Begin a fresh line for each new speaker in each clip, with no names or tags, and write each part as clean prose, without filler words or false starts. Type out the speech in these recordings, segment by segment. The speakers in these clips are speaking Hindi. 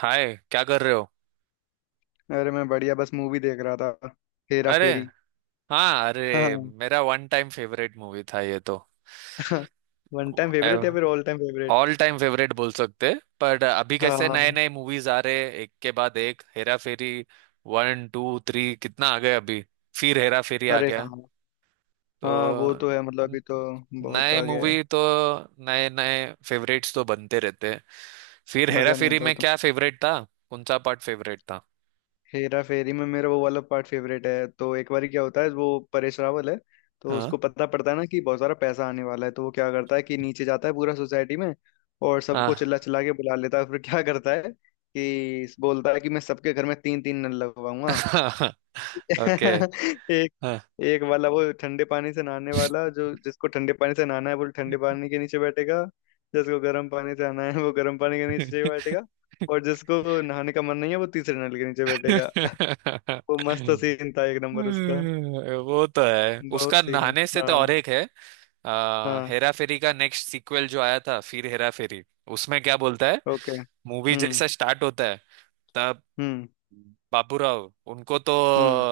हाय, क्या कर रहे हो।
अरे, मैं बढ़िया। बस मूवी देख रहा था। हेरा
अरे।
फेरी।
हाँ,
हाँ।
अरे मेरा वन टाइम फेवरेट मूवी था ये तो।
वन टाइम फेवरेट या फिर all time favourite?
All time favourite बोल सकते। पर अभी कैसे नए
हाँ।
नए मूवीज आ रहे, एक के बाद एक। Hera Pheri one two three कितना आ गए अभी, फिर हेरा फेरी आ
अरे
गया।
हाँ। हाँ, वो
तो
तो है। मतलब
न-
अभी तो बहुत
नए
आ गया है।
मूवी तो, नए नए फेवरेट्स तो बनते रहते हैं। फिर हेरा
मजा नहीं
फेरी
आता
में
उतना।
क्या फेवरेट था, कौन सा पार्ट फेवरेट था।
हेरा फेरी में मेरा वो वाला पार्ट फेवरेट है। तो एक बार क्या होता है, वो परेश रावल है, तो
हाँ
उसको पता पड़ता है ना कि बहुत सारा पैसा आने वाला है, तो वो क्या करता है कि नीचे जाता है पूरा सोसाइटी में, और
हाँ।
सबको चिल्ला चिल्ला के बुला लेता है। फिर क्या करता है कि बोलता है कि मैं सबके घर में तीन तीन नल लगवाऊंगा।
ओके।
एक।
हाँ।
एक वाला वो ठंडे पानी से नहाने वाला, जो जिसको ठंडे पानी से नहाना है वो ठंडे पानी के नीचे बैठेगा, जिसको गर्म पानी से नहाना है वो गर्म पानी के नीचे बैठेगा, और जिसको नहाने का मन नहीं है वो तीसरे नल के नीचे बैठेगा। वो मस्त सीन था। एक नंबर उसका।
वो तो है,
बहुत
उसका
सीन।
नहाने से तो और
हाँ।
एक है।
हाँ,
हेरा फेरी का नेक्स्ट सीक्वल जो आया था, फिर हेरा फेरी, उसमें क्या बोलता है।
ओके।
मूवी
हम्म।
जैसा स्टार्ट होता है तब,
हम्म।
बाबूराव उनको तो
हम्म।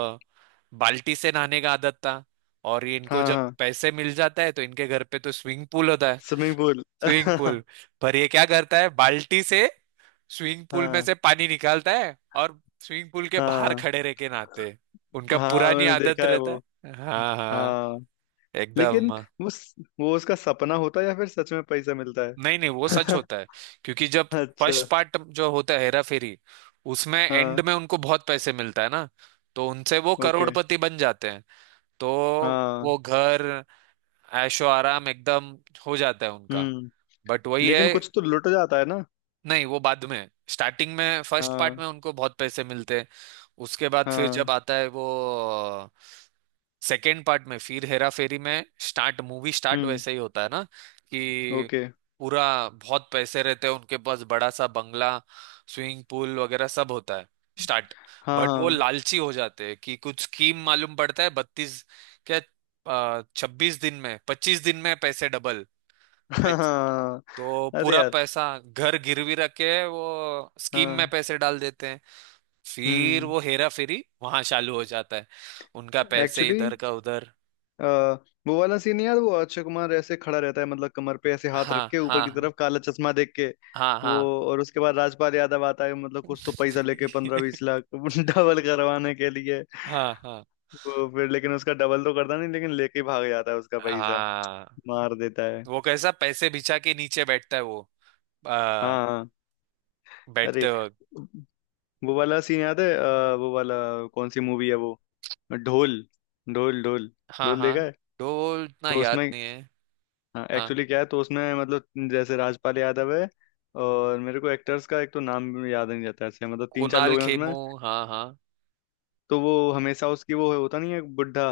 बाल्टी से नहाने का आदत था। और ये इनको
हाँ
जब
हाँ।
पैसे मिल जाता है तो इनके घर पे तो स्विमिंग पूल होता है,
स्विमिंग पूल।
Swimming pool. पर ये क्या करता है, बाल्टी से स्विमिंग पूल में
हाँ
से पानी निकालता है और स्विमिंग पूल के बाहर
हाँ
खड़े रह के नहाते हैं। उनका
हाँ।
पुरानी
मैंने
आदत
देखा है
रहता
वो।
है। हाँ। हाँ हाँ,
हाँ।
एकदम।
लेकिन वो स- वो उसका सपना होता है या फिर सच में पैसा मिलता
नहीं नहीं, वो सच
है?
होता है। क्योंकि जब
अच्छा।
फर्स्ट पार्ट जो होता है हेरा फेरी, उसमें एंड
हाँ।
में उनको बहुत पैसे मिलता है ना, तो उनसे वो
ओके।
करोड़पति बन जाते हैं। तो वो
हाँ।
घर, ऐशो आराम एकदम हो जाता है उनका।
हम्म।
बट वही है,
लेकिन कुछ तो लुट जाता है ना?
नहीं वो बाद में, स्टार्टिंग में फर्स्ट पार्ट
हाँ।
में उनको बहुत पैसे मिलते हैं। उसके बाद फिर जब
हाँ।
आता है वो सेकेंड पार्ट में, फिर हेरा फेरी में स्टार्ट, मूवी स्टार्ट
हम्म।
वैसे ही होता है ना कि
ओके।
पूरा बहुत पैसे रहते हैं उनके पास, बड़ा सा बंगला, स्विमिंग पूल वगैरह सब होता है स्टार्ट।
हाँ
बट वो
हाँ।
लालची हो जाते हैं कि कुछ स्कीम मालूम पड़ता है, 32, क्या 26 दिन में, 25 दिन में पैसे डबल।
हाँ।
तो
अरे
पूरा
यार।
पैसा घर गिरवी रख के वो स्कीम में
हाँ।
पैसे डाल देते हैं। फिर
हम्म।
वो हेरा फेरी वहां चालू हो जाता है, उनका पैसे
एक्चुअली,
इधर का उधर।
वो वाला सीन यार, वो अक्षय कुमार ऐसे खड़ा रहता है, मतलब कमर पे ऐसे हाथ रख
हाँ
के ऊपर की
हाँ।
तरफ काला चश्मा देख के।
हाँ
वो,
हाँ।
और उसके बाद राजपाल यादव आता है, मतलब कुछ तो पैसा लेके, पंद्रह बीस लाख डबल करवाने के लिए।
हाँ हाँ
वो फिर लेकिन उसका डबल तो करता नहीं, लेकिन लेके भाग जाता है उसका पैसा।
हाँ।
मार देता है।
वो कैसा पैसे बिछा के नीचे बैठता है वो, आ,
हाँ हाँ। अरे,
बैठते वक्त।
वो वाला सीन याद है? वो वाला कौन सी मूवी है वो? ढोल। ढोल ढोल।
हाँ
ढोल देखा
हाँ,
है?
तो वो इतना
तो
याद
उसमें
नहीं है। हाँ।
एक्चुअली क्या है, तो उसमें मतलब, जैसे राजपाल यादव है, और मेरे को एक्टर्स का एक तो नाम याद नहीं रहता ऐसे। मतलब तीन चार
कुणाल
लोग हैं उसमें।
खेमू, हाँ हाँ।
तो वो हमेशा, उसकी वो होता नहीं है, बुढ़ा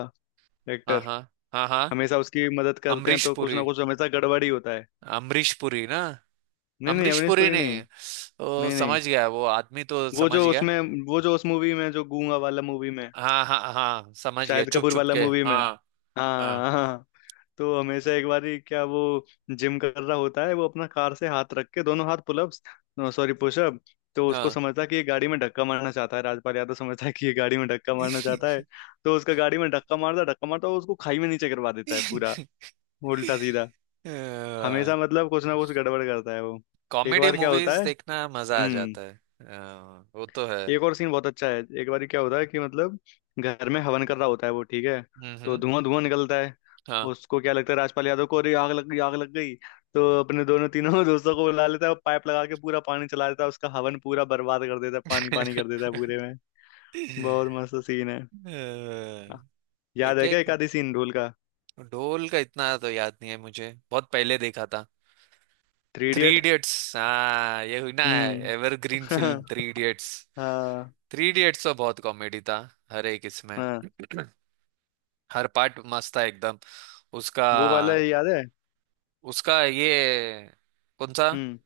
हाँ
एक्टर,
हाँ। हाँ हाँ।
हमेशा उसकी मदद करते हैं,
अमरीश
तो कुछ ना
पुरी,
कुछ हमेशा गड़बड़ ही होता है।
अमरीश पुरी ना,
नहीं नहीं,
अमरीश
अवनीश
पुरी
पुरी
ने।
नहीं।
ओ,
नहीं नहीं।
समझ गया, वो आदमी तो
वो जो
समझ गया।
उसमें वो जो उस मूवी में, जो गूंगा वाला मूवी में,
हाँ हाँ हाँ, समझ गया,
शाहिद
चुप
कपूर
चुप
वाला
के,
मूवी में।
हाँ। हाँ।
हाँ हाँ। तो हमेशा एक बार ही क्या, वो जिम कर रहा होता है, वो अपना कार से हाथ रख के, दोनों हाथ पुलअप्स, सॉरी पुशअप। तो उसको
हाँ।
समझता है कि ये गाड़ी में धक्का मारना चाहता है, राजपाल यादव समझता है कि ये गाड़ी में धक्का मारना चाहता है, तो उसका गाड़ी में धक्का मारता धक्का मारता, और उसको खाई में नीचे करवा देता है पूरा उल्टा सीधा। हमेशा मतलब कुछ ना कुछ गड़बड़ करता है वो। एक
कॉमेडी
बार क्या होता
मूवीज
है।
देखना मजा आ
हम्म।
जाता है। वो तो है।
एक और सीन बहुत अच्छा है। एक बार क्या होता है कि मतलब, घर में हवन कर रहा होता है, वो ठीक है, तो
हम्म।
धुआं धुआं निकलता है।
हाँ।
उसको क्या लगता है, राजपाल यादव को, अरे आग लग गई, आग लग गई। तो अपने दोनों तीनों दोस्तों को बुला लेता है, और पाइप लगा के पूरा पानी चला देता है। उसका हवन पूरा बर्बाद कर देता है, पानी पानी कर देता है पूरे में। बहुत मस्त सीन है। याद
एक
है क्या
एक,
एक आधी सीन ढोल का?
ढोल का इतना तो याद नहीं है मुझे, बहुत पहले देखा था।
Three
three
idiot.
इडियट्स, हाँ, ये हुई ना
हम्म।
Evergreen film, three idiots.
हाँ।
थ्री इडियट्स तो बहुत कॉमेडी था, हर एक इसमें।
हाँ,
हर पार्ट मस्त था एकदम, उसका।
वो वाला याद है?
उसका ये, कौन सा।
हम्म।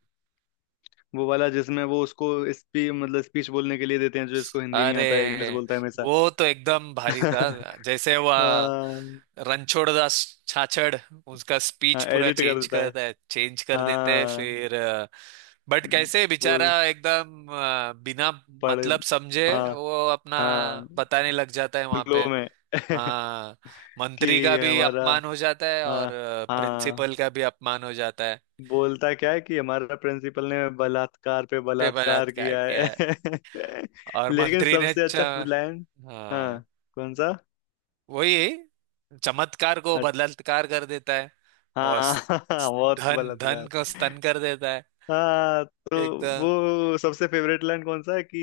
वो वाला जिसमें वो उसको स्पी मतलब स्पीच बोलने के लिए देते हैं, जो इसको हिंदी नहीं
अरे,
आता है, इंग्लिश बोलता है हमेशा।
वो तो एकदम भारी था। जैसे वह
हाँ।
रणछोड़ दास छाछड़, उसका स्पीच पूरा
एडिट कर
चेंज
देता है।
करता है, चेंज कर देते हैं,
हाँ।
फिर। बट कैसे बेचारा
बोल।
एकदम, बिना
पढ़।
मतलब समझे
हाँ
वो अपना
हाँ।
बताने लग जाता है वहां
फ्लो
पे।
में।
हाँ। मंत्री
कि
का भी
हमारा।
अपमान हो जाता है, और
हाँ हाँ।
प्रिंसिपल का भी अपमान हो जाता है।
बोलता क्या है कि हमारा प्रिंसिपल ने बलात्कार पे
पे
बलात्कार
बलात्कार
किया
किया
है।
है, और
लेकिन
मंत्री ने
सबसे अच्छा लाइन।
हाँ,
हाँ। कौन सा?
वही, चमत्कार को
अच्छा।
बलात्कार कर देता है। और
हाँ।
स-
बहुत
धन धन
बलात्कार।
को स्तन कर देता है
हाँ। तो
एकदम।
वो सबसे फेवरेट लाइन कौन सा है कि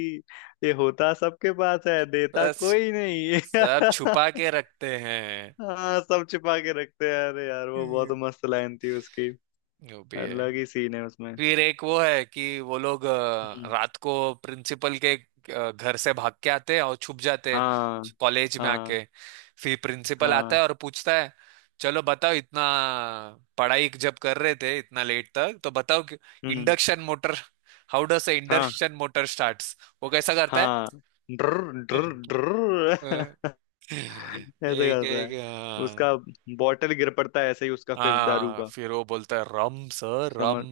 ये होता सबके पास है, देता
बस
कोई नहीं।
सब छुपा के रखते हैं।
हाँ, सब छिपा के रखते हैं। अरे यार, वो बहुत
हम्म।
मस्त लाइन थी उसकी।
जो भी है।
अलग ही सीन है उसमें।
फिर एक वो है कि वो लोग
हम्म।
रात को प्रिंसिपल के घर से भाग के आते हैं और छुप जाते हैं,
हाँ।
कॉलेज में
हाँ।
आके। फिर प्रिंसिपल आता
हाँ।
है और पूछता है, चलो बताओ, इतना पढ़ाई जब कर रहे थे इतना लेट तक तो बताओ कि
हम्म।
इंडक्शन मोटर, हाउ डस
हाँ
इंडक्शन मोटर स्टार्ट्स, वो कैसा करता है।
हाँ। ड्र ड्र।
हम्म।
ड्र।
अ,
ऐसे
एक
करता
एक,
है
हाँ।
उसका। बॉटल गिर पड़ता है ऐसे ही उसका, फिर दारू
हाँ,
का।
फिर वो बोलता है रम सर रम।
समझ।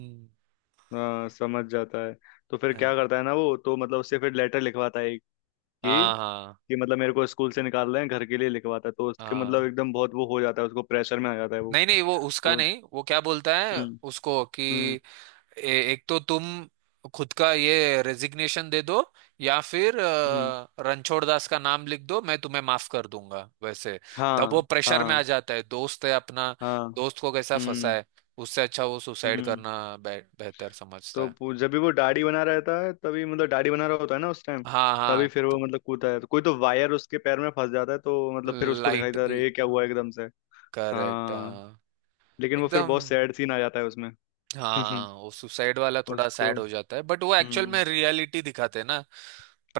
हाँ, समझ जाता है। तो फिर क्या करता है ना, वो तो मतलब उससे फिर लेटर लिखवाता है कि
हाँ हाँ।
कि मतलब मेरे को स्कूल से निकाल रहे हैं, घर के लिए लिखवाता है। तो उसके मतलब
हाँ,
एकदम बहुत वो हो जाता है, उसको प्रेशर में आ जाता है वो।
नहीं नहीं वो उसका
तो।
नहीं। वो क्या बोलता है
हम्म।
उसको कि
हम्म।
ए, एक तो तुम खुद का ये रेजिग्नेशन दे दो, या फिर
हम्म।
रणछोड़ दास का नाम लिख दो, मैं तुम्हें माफ कर दूंगा वैसे। तब वो
हाँ
प्रेशर में
हाँ।
आ जाता है। दोस्त है अपना,
हाँ।
दोस्त को कैसा फंसा
हम्म।
है, उससे अच्छा वो सुसाइड
हम्म।
करना बेहतर समझता
तो
है।
जब भी वो दाढ़ी बना रहता है, तभी मतलब दाढ़ी बना रहा होता है ना उस टाइम,
हाँ
तभी
हाँ
फिर
तो।
वो मतलब कूदता है, तो कोई तो वायर उसके पैर में फंस जाता है, तो मतलब फिर उसको दिखाई
लाइट
देता है, "अरे,
भी,
ये क्या हुआ एकदम से"।
करेक्ट
हाँ।
हाँ।
लेकिन वो फिर
एकदम।
बहुत सैड सीन आ जाता है उसमें।
हाँ, वो सुसाइड वाला थोड़ा
उसको।
सैड हो जाता है, बट वो एक्चुअल
हम्म।
में रियलिटी दिखाते हैं ना,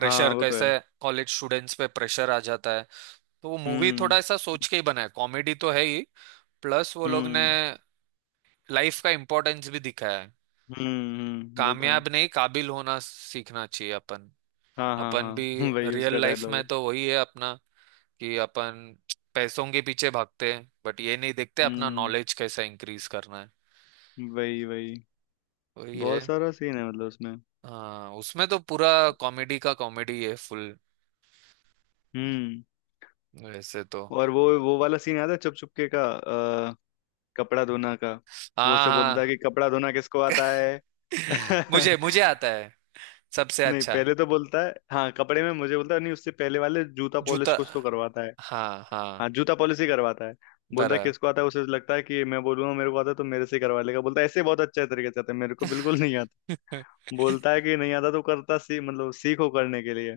हाँ, वो तो
कैसे
है।
कॉलेज स्टूडेंट्स पे प्रेशर आ जाता है। तो वो मूवी थोड़ा
हम्म।
ऐसा सोच के ही बना है, कॉमेडी तो है ही, प्लस वो लोग ने
हम्म।
लाइफ का इम्पोर्टेंस भी दिखाया है।
हम्म। वो तो है।
कामयाब नहीं, काबिल होना सीखना चाहिए अपन।
हाँ हाँ
अपन भी
हाँ। वही उसका
रियल लाइफ
डायलॉग
में
है।
तो वही है अपना, कि अपन पैसों के पीछे भागते हैं बट ये नहीं देखते अपना
हम्म।
नॉलेज कैसे इंक्रीज करना है।
वही वही।
वही है।
बहुत सारा सीन है मतलब उसमें।
हाँ उसमें तो पूरा कॉमेडी का कॉमेडी है फुल
हम्म।
वैसे तो।
और वो वाला सीन याद है चुप चुपके का? अ, कपड़ा धोना का। वो
हाँ
उसे बोलता है
हाँ।
कि कपड़ा धोना किसको आता है।
मुझे, मुझे आता है सबसे
नहीं,
अच्छा।
पहले तो बोलता है हाँ कपड़े में मुझे बोलता है, नहीं उससे पहले वाले जूता
जूता,
पॉलिश कुछ तो करवाता।
हाँ
हाँ,
हाँ।
जूता पॉलिसी करवाता है। बोलता है
बराबर।
किसको आता है, उसे लगता है कि मैं बोलूंगा मेरे को आता है तो मेरे से करवा लेगा, बोलता है ऐसे बहुत अच्छे तरीके से आता है मेरे को, बिल्कुल नहीं आता। बोलता है कि नहीं आता तो करता सी मतलब सीखो करने के लिए।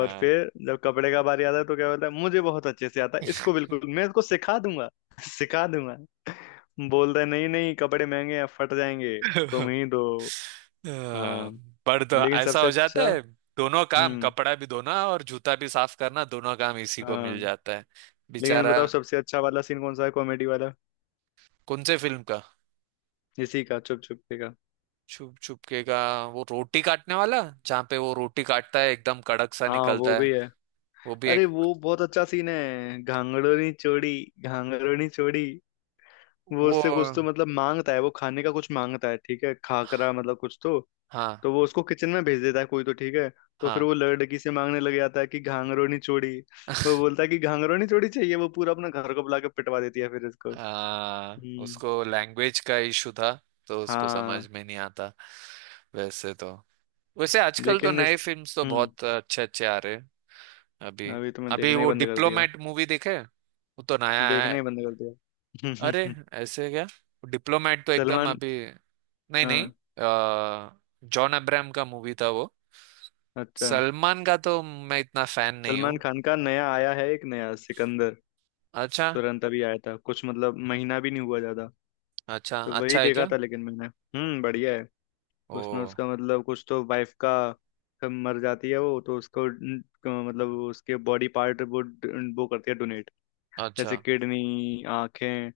और फिर जब कपड़े का बारी आता है तो क्या बोलता है, मुझे बहुत अच्छे से आता है इसको, बिल्कुल मैं इसको सिखा दूंगा सिखा दूंगा। बोलता है नहीं नहीं, कपड़े महंगे हैं फट जाएंगे, तुम ही दो।
हाँ,
हाँ।
पर तो
लेकिन
ऐसा
सबसे
हो जाता
अच्छा।
है, दोनों काम,
हम्म।
कपड़ा भी धोना और जूता भी साफ करना, दोनों काम इसी को मिल
हाँ।
जाता है
लेकिन
बेचारा।
बताओ, सबसे अच्छा वाला सीन कौन सा है कॉमेडी वाला?
कौन से फिल्म का।
इसी का, चुप चुप का।
छुप छुप के का। वो रोटी काटने वाला, जहाँ पे वो रोटी काटता है एकदम कड़क सा
हाँ वो
निकलता है।
भी है।
वो भी
अरे,
एक।
वो बहुत अच्छा सीन है, घांगड़ोनी चोड़ी। घांगड़ोनी चोड़ी। वो
वो,
उससे कुछ तो मतलब मांगता है, वो खाने का कुछ मांगता है ठीक है, खाकरा मतलब कुछ तो।
हाँ
तो वो उसको किचन में भेज देता है कोई तो ठीक है। तो फिर
हाँ।
वो लड़की से मांगने लग जाता है कि घांगड़ोनी चोड़ी। वो बोलता है कि घांगड़ोनी चोड़ी चाहिए, वो पूरा अपना घर को बुला के पिटवा देती है फिर इसको।
आ,
हम्म।
उसको लैंग्वेज का इशू था, तो उसको समझ
हाँ।
में नहीं आता वैसे तो। वैसे आजकल तो
लेकिन इस।
नए फिल्म्स तो
हम्म।
बहुत अच्छे अच्छे आ रहे हैं। अभी,
अभी तो मैं
अभी
देखना ही
वो
बंद कर दिया।
डिप्लोमेट मूवी देखे, वो तो नया
देखना
है।
ही बंद कर
अरे,
दिया।
ऐसे क्या। डिप्लोमेट तो एकदम
सलमान।
अभी। नहीं नहीं,
हाँ।
जॉन अब्राहम का मूवी था वो।
अच्छा।
सलमान का तो मैं इतना फैन नहीं
सलमान
हूँ।
खान का नया आया है एक, नया सिकंदर।
अच्छा।
तुरंत अभी आया था, कुछ मतलब महीना भी नहीं हुआ ज्यादा।
अच्छा,
तो वही
अच्छा है
देखा
क्या।
था लेकिन मैंने। हम्म, बढ़िया है।
ओ।
उसमें उसका मतलब कुछ तो, वाइफ का कब मर जाती है, वो तो उसको मतलब उसके बॉडी पार्ट वो करती है डोनेट,
अच्छा।
जैसे किडनी, आंखें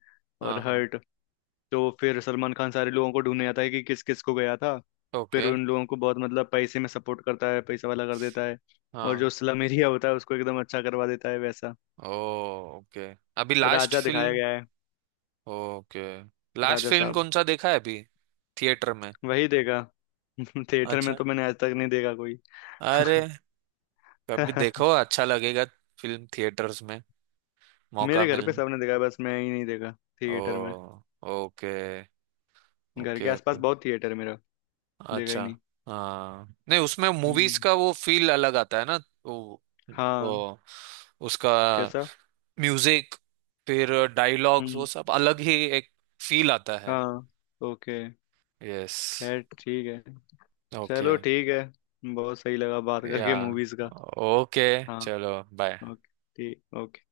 और
हाँ हाँ।
हार्ट। तो फिर सलमान खान सारे लोगों को ढूंढने आता है कि किस किस को गया था। फिर
ओके।
उन लोगों को बहुत मतलब पैसे में सपोर्ट करता है, पैसा वाला कर देता है, और जो
हाँ।
स्लम एरिया होता है उसको एकदम अच्छा करवा देता है, वैसा
ओ, ओके। अभी लास्ट
राजा दिखाया
फिल्म,
गया है।
ओके, लास्ट
राजा
फिल्म
साहब।
कौन सा देखा है अभी, थिएटर में।
वही देखा। थिएटर में
अच्छा।
तो मैंने आज तक नहीं देखा कोई।
अरे, कभी देखो अच्छा लगेगा, फिल्म थिएटर्स में, मौका
मेरे घर पे
मिलने।
सबने देखा है, बस मैं ही नहीं देखा
ओ,
थिएटर में।
ओके।
घर के
ओके
आसपास
ओके।
बहुत थिएटर है मेरा। देखा ही
अच्छा।
नहीं।
हाँ, नहीं उसमें
हम्म।
मूवीज का वो फील अलग आता है ना। वो,
हाँ।
वो उसका
कैसा?
म्यूजिक, फिर डायलॉग्स, वो
हम्म।
सब अलग ही एक फील आता है।
हाँ। ओके।
यस।
खैर ठीक है।
ओके।
चलो ठीक है, बहुत सही लगा बात
या,
करके मूवीज का।
ओके।
हाँ।
चलो, बाय।
ओके। ठीक। ओके।